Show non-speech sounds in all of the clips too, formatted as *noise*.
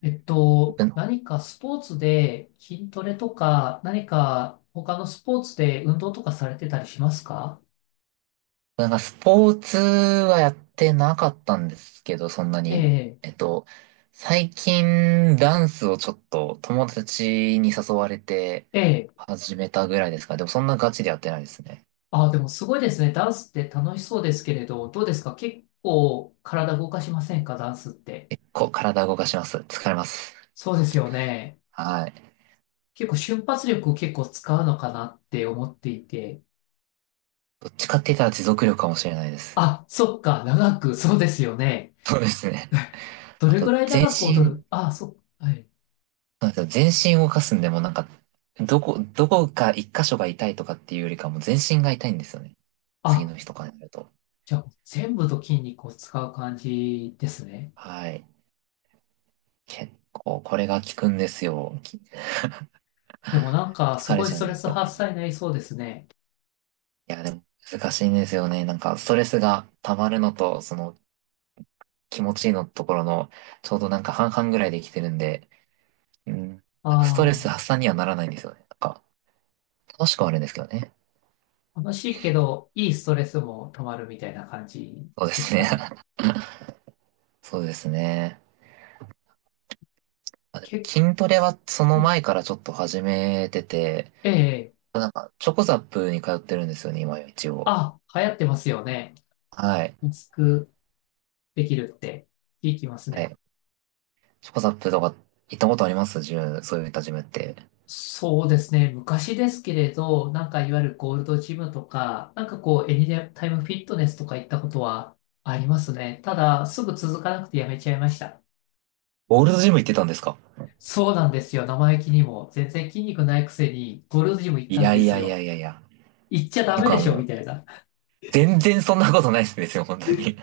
僕、何かスポーツで筋トレとか、何か他のスポーツで運動とかされてたりしますか？なんかスポーツはやってなかったんですけど、そんなえに。え、えっと、最近ダンスをちょっと友達に誘われてええ。始めたぐらいですか。でもそんなガチでやってないですね。あ、でもすごいですね。ダンスって楽しそうですけれど、どうですか？結構体動かしませんか、ダンスって？結構体動かします。疲れます。そうですよね。はい。結構瞬発力を結構使うのかなって思っていて。どっちかって言ったら持続力かもしれないです。あ、そっか。長く、そうですよね。そうですね。どあれと、ぐらい全長く踊身、る？あ、そっか。はい。そうなんですよ。全身動かすんでもなんか、どこか一箇所が痛いとかっていうよりかも全身が痛いんですよね。次あ、の日とかになると。じゃあ全部の筋肉を使う感じですね。はい。結構、これが効くんですよ。でもなんか、す疲れごいちスゃうトんレですスよ発ね。散になりそうですね。いや、でも難しいんですよね。なんか、ストレスが溜まるのと、その気持ちいいのところの、ちょうどなんか半々ぐらいできてるんで、うん、ストレスあ発散にはならないんですよね。なんか、楽しくはあるんですけどね。あ、楽しいけど、いいストレスも溜まるみたいな感じそうでですすかね。ね。*laughs* そうですね。結筋トレはその構、前からちょっと始めてて、ええ。なんか、チョコザップに通ってるんですよね、今一応。あ、流行ってますよね。はい。安くできるって聞きますはね。い、チョコザップとか行ったことありますジム、そういったジムって。そうですね。昔ですけれど、なんかいわゆるゴールドジムとか、なんかこう、エニタイムフィットネスとか行ったことはありますね。ただ、すぐ続かなくてやめちゃいました。オールドジム行ってたんですか。そうなんですよ。生意気にも。全然筋肉ないくせに、ゴールドジム行っいたんやでいすやいやよ。いやいや。行っちゃ筋ダメ肉ではしょ、もみう、たいな。全然そんなことないですよ、*laughs* 本当に。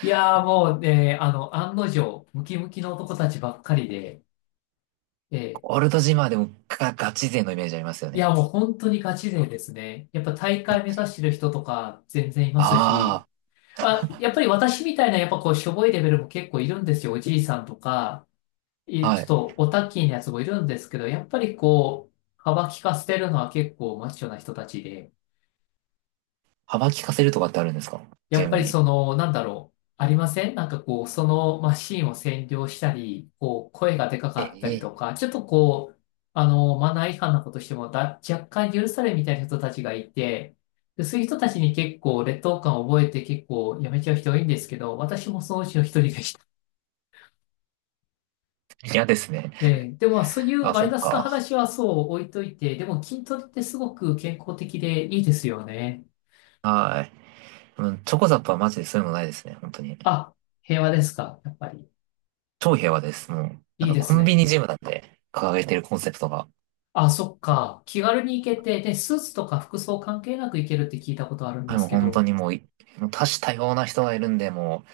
いやーもうね、案の定、ムキムキの男たちばっかりで、ええ。オールドジムはでもガチ勢のイメージありますよいやね。もう本当にガチ勢ですね。やっぱ大会目指してる人とか全然いますし、ああ、やっぱり私みたいなやっぱこう、しょぼいレベルも結構いるんですよ。おじいさんとか、あ、いちはょっい。とオタッキーなやつもいるんですけど、やっぱりこう、幅利かせてるのは結構マッチョな人たちで、幅利かせるとかってあるんですか、やジっムぱりそに。の、なんだろう、ありませんなんかこう、そのマシンを占領したり、こう、声がでかかえったりえ、とか、ちょっとこう、マナー違反なことしてもだ、若干許されるみたいな人たちがいて、で、そういう人たちに結構劣等感を覚えて結構やめちゃう人多いんですけど、私もそのうちの一人でした。嫌ですね。で、でもまあそういうあ、マそイっナスなか。話はそう置いといて、でも筋トレってすごく健康的でいいですよね。はい。うん、チョコザップはマジでそういうのないですね、本当に。あ、平和ですか、やっぱり？超平和です、もう。ないいんかでコすンビニね。ジムだって掲げてるコンセプトが。あ、そっか。気軽に行けて、で、スーツとか服装関係なく行けるって聞いたことあるんはでい、もすうけ本当ど。にもう多種多様な人がいるんで、も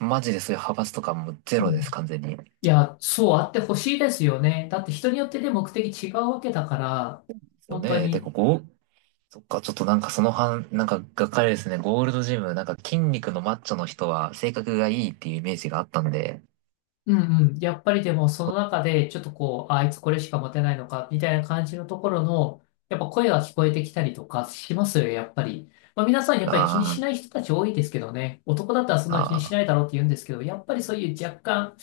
う、マジでそういう派閥とかもゼうロです、ん。完全に。でいや、そうあってほしいですよね。だって人によってね、目的違うわけだから、すよ本当ね。で、に。ここ、そっか、ちょっとなんかそのなんかがっかりですね。ゴールドジム、なんか筋肉のマッチョの人は性格がいいっていうイメージがあったんで、うんうん。やっぱりでもその中で、ちょっとこう、ああいつこれしか持てないのか、みたいな感じのところの、やっぱ声が聞こえてきたりとかしますよ、やっぱり。まあ皆さんやっぱり気にしあないー、人たち多いですけどね。男だったらそんな気にしあないだろうって言うんですけど、やっぱりそういう若干、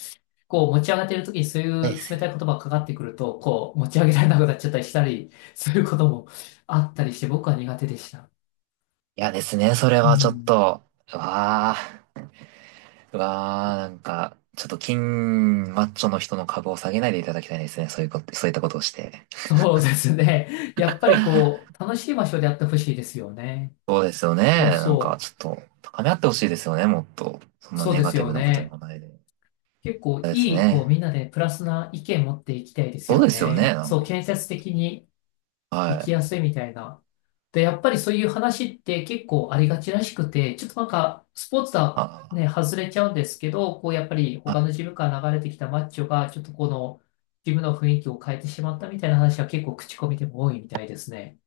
こう持ち上がっている時にそういー、でうす冷たいね。言葉がかかってくると、こう持ち上げられなくなっちゃったりしたりすることもあったりして、僕は苦手でした。いやですね、それうはちょっん。と、うわー、うわー、なんか、ちょっと筋マッチョの人の株を下げないでいただきたいですね。そういうこと、そういったことをして。そうですね。やっぱりこう、楽しい場所でやってほしいですよね。そうですよね。そうなんか、そう。ちょっと、高め合ってほしいですよね、もっと。そんなそうネでガすティよブなこと言ね。わないで。結構嫌ですいい、こね。うみんなでプラスな意見持っていきたいですそうよですよね、ね。なんそう、か。建設的に生はきい。やすいみたいな。で、やっぱりそういう話って結構ありがちらしくて、ちょっとなんか、スポーツとはあ、ね、外れちゃうんですけど、こう、やっぱりは他い。のジムから流れてきたマッチョが、ちょっとこの、ジムの雰囲気を変えてしまったみたいな話は結構口コミでも多いみたいですね。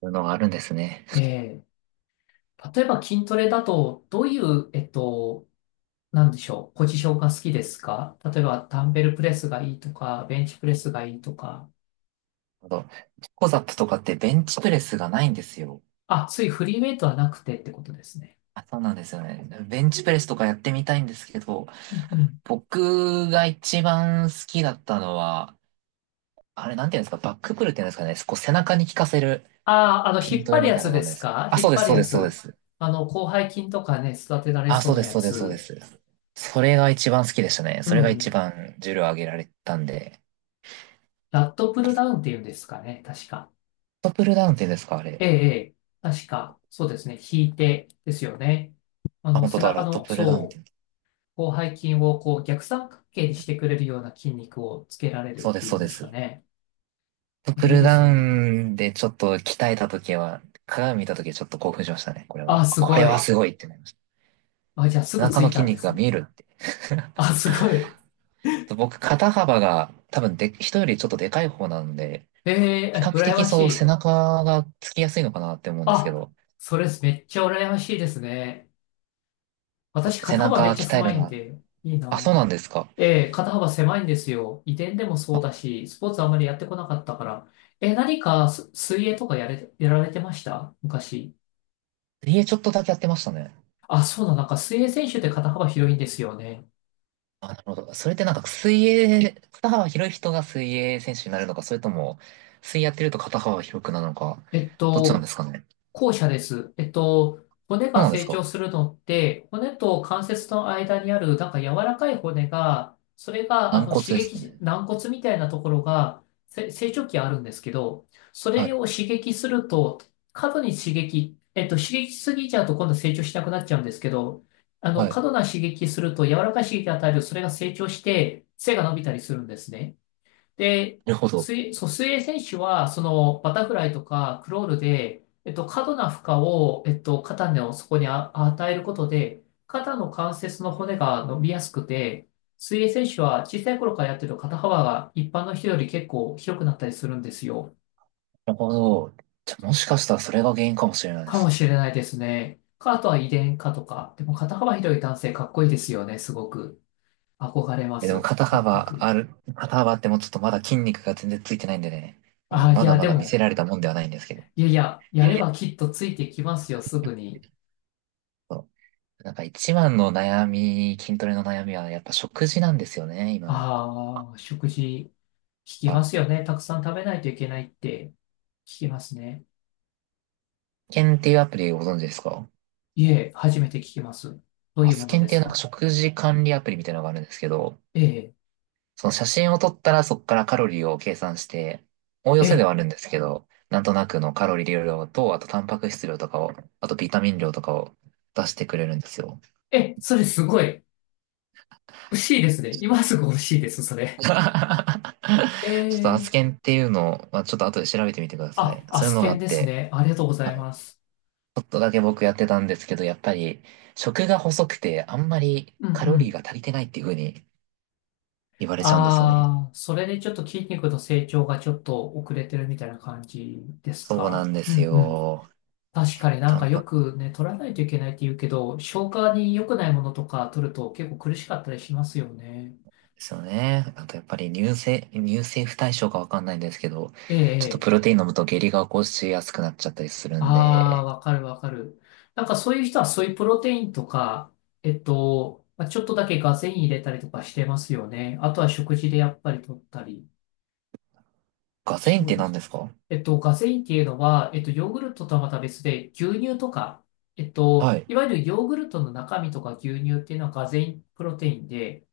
そういうのがあるんですね。え例えば筋トレだと、どういう、なんでしょう、ポジションが好きですか？例えば、ダンベルプレスがいいとか、ベンチプレスがいいとか、あと、ピコザップとかってベンチプレスがないんですよ。あ、そういうフリーウェイトはなくてってことですね。あ、そうなんですよね。ベンチプレスとかやってみたいんですけど、うんうん。僕が一番好きだったのは、あれなんていうんですか、バックプルっていうんですかね、こう背中に効かせるああ、筋引っト張レるみやたいなつのがであるんですすけど。か？あ、引そうっです、張るそうやです、そうでつ。す。広背筋とかね、育てられあ、そそううなです、やそうです、そうでつ。す。それが一番好きでしたね。うそれが一ん。番重量上げられたんで。ラットプルダウンっていうんですかね、確か。ラットプルダウンって言うんですか、あえれ。え、ええ、確か。そうですね。引いてですよね。あ、本当背だ、中ラットの、プルダウンってそ言うんだ。う、広背筋をこう逆三角形にしてくれるような筋肉をつけられるっそうでてす、いうそうんでですす。かラッね。トあプれいいルですダよウね。ンでちょっと鍛えた時は、鏡見た時ちょっと興奮しましたね、これは。あ、すこれごはい。すごいってなりました。あ、じゃあす背ぐ中ついの筋たんで肉すが見えね。るって。ちあ、すごい。ょっと僕、肩幅が多分で、人よりちょっとでかい方なんで、え比え、較羨的ましそう、背い。中がつきやすいのかなって思うんですけあ、ど、それめっちゃ羨ましいですね。私、背肩幅め中っちゃ鍛え狭るいのんは、で、いいあ、そうなんな。ですか。ええ、肩幅狭いんですよ。遺伝でもそうだし、スポーツあんまりやってこなかったから。え、何かす水泳とかやれ、やられてました昔？家ちょっとだけやってましたね。あ、そうだ、なんか水泳選手って肩幅広いんですよね。あ、なるほど。それってなんか水泳、肩幅広い人が水泳選手になるのか、それとも、水泳やってると肩幅広くなるのか、えっどっちなんと、ですかね。後者です。骨そうがなんです成か。長するのって、骨と関節の間にある、なんか柔らかい骨が、それが、軟骨刺です激かし、ね。軟骨みたいなところが、せ成長期あるんですけど、そはれい。を刺激すると、過度に刺激、刺激しすぎちゃうと今度成長しなくなっちゃうんですけど、はい。過度な刺激すると、柔らかい刺激を与える、それが成長して、背が伸びたりするんですね。で、なるほど。水、そう、水泳選手は、その、バタフライとかクロールで、過度な負荷を、肩のそこにあ与えることで、肩の関節の骨が伸びやすくて、水泳選手は小さい頃からやってると肩幅が一般の人より結構広くなったりするんですよ。なるほど。じゃあ、もしかしたらそれが原因かもしれないでかもすね。しれないですね。か、あとは遺伝かとか。でも肩幅広い男性かっこいいですよね、すごく。憧れまえ、でもす。肩骨幅格。ある、肩幅ってもうちょっとまだ筋肉が全然ついてないんでね。うん、あ、いまだや、までだ見せも、られたもんではないんですけど。いやいや、いややれいや。ばきっとついてきますよ、すぐに。そう。なんか一番の悩み、筋トレの悩みはやっぱ食事なんですよね、今は。ああ、食事、聞きはますい、よね。たくさん食べないといけないって聞きますね。スケンっていうアプリご存知ですか。いえ、初めて聞きます。どうあ、アいうもスのケンっでてすいうなんかか？食事管理アプリみたいなのがあるんですけど、えその写真を撮ったらそこからカロリーを計算して、おおえ、よせでえ、はあるんですけど、なんとなくのカロリー量と、あとタンパク質量とかを、あとビタミン量とかを出してくれるんですよ。え、それすごい。欲しいですね。今すぐ欲しいです、そ *laughs* れ。ちょえっとアスえ、ケンっていうのを、まあ、ちょっと後で調べてみてくださあ、い。アそういうスのケがあンっですて、ね。ありがとうございはい、ちます。ょっとだけ僕やってたんですけど、やっぱり食が細くてあんまりうんカうロリーん。が足りてないっていう風に言われちゃうんですよね。ああ、それでちょっと筋肉の成長がちょっと遅れてるみたいな感じですそうなか？んでうすん。よ。確かになんタかンよパクくね、取らないといけないって言うけど、消化に良くないものとか取ると結構苦しかったりしますよね。質ですよね。あとやっぱり乳製不対症かわかんないんですけど、ええ、ちょえっとプロえ。テイン飲むと下痢が起こしやすくなっちゃったりするんああ、で、わかるわかる。なんかそういう人はそういうプロテインとか、まあちょっとだけガゼイン入れたりとかしてますよね。あとは食事でやっぱり取ったり。ガゼインっそうてで何す。ですか。ガゼインっていうのは、ヨーグルトとはまた別で、牛乳とか、はい。いわゆるヨーグルトの中身とか牛乳っていうのはガゼインプロテインで、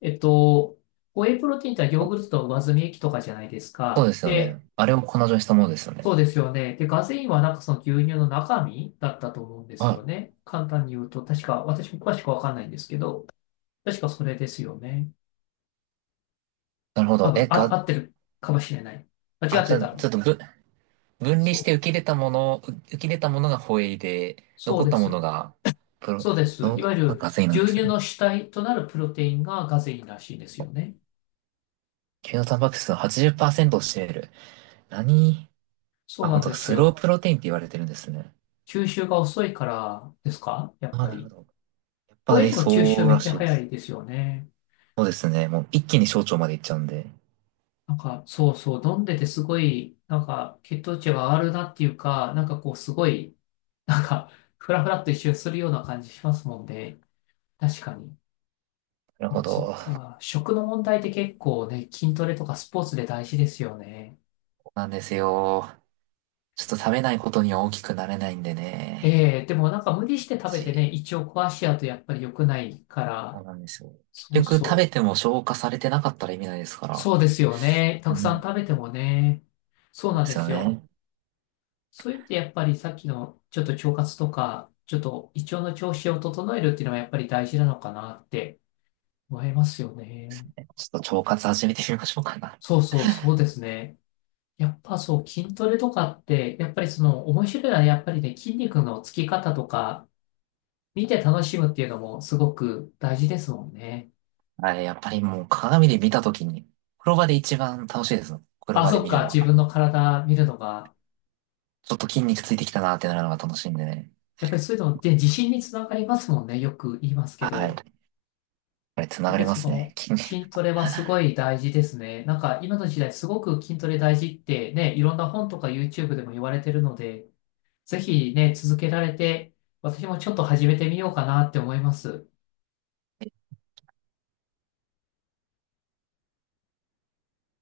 えっと、ホエイプロテインってのはヨあ、ーグルトの上澄み液とかじゃないですそうか。ですよで、ね。あれを粉状にしたものですよね。そうですよね。で、ガゼインはなんかその牛乳の中身だったと思うんですはよい。ね。簡単に言うと、確か、私も詳しくわかんないんですけど、確かそれですよね。なるほ多ど。分、あ、合ってるかもしれない。間あ、違っじてゃあ、たら、ちょっとぶ、分離そしてう、受け入れたもの、受け入れたものがホエイで、そう残っでたものす。が、プロ、そうです。いわゆがるガゼインなん牛です乳ね。の主体となるプロテインがガゼインらしいですよね。牛のタンパク質の80%を占める。何そうあ、本なん当でだすスローよ。プロテインって言われてるんですね。吸収が遅いからですか、やっああ、ぱなるほり？ど。やっホぱエり、イえとか吸収そうめっらちしゃいで早す。いですよね。そうですね。もう一気に小腸まで行っちゃうんで。なんか、そうそう、飲んでてすごい、なんか、血糖値が上がるなっていうか、なんかこう、すごい、なんか、ふらふらっと一瞬するような感じしますもんね。確かに。なるでほもそっど。そか、食の問題って結構ね、筋トレとかスポーツで大事ですよね。うなんですよ。ちょっと食べないことには大きくなれないんでね。ええ。でもなんか無理して食べてし、ね、胃腸壊しちゃうとやっぱり良くないかそうら、なんですよ。そう結局食そべう。ても消化されてなかったら意味ないですかそうら。ですよね。たうくさん。んそ食べてもね。そううなんなでんですよすよ。ね。そういう意味でやっぱりさっきのちょっと腸活とか、ちょっと胃腸の調子を整えるっていうのはやっぱり大事なのかなって思いますよね。ちょっと腸活始めてみましょうかな。そうそうそうですね。やっぱそう筋トレとかって、やっぱりその面白いのはやっぱりね、筋肉のつき方とか見て楽しむっていうのもすごく大事ですもんね。はい、やっぱりもう鏡で見たときに、風呂場で一番楽しいです。風呂あ、場でそっ見るか、の自は。分の体見るのが、ちょっと筋肉ついてきたなってなるのが楽しいんでね。やっぱりそういうのって自信につながりますもんね。よく言いますけはど。い。これ繋やっがぱりりまそすね。の筋筋トレはすごい大事ですね。なんか今の時代すごく筋トレ大事ってね、いろんな本とか YouTube でも言われてるので、ぜひね、続けられて、私もちょっと始めてみようかなって思います。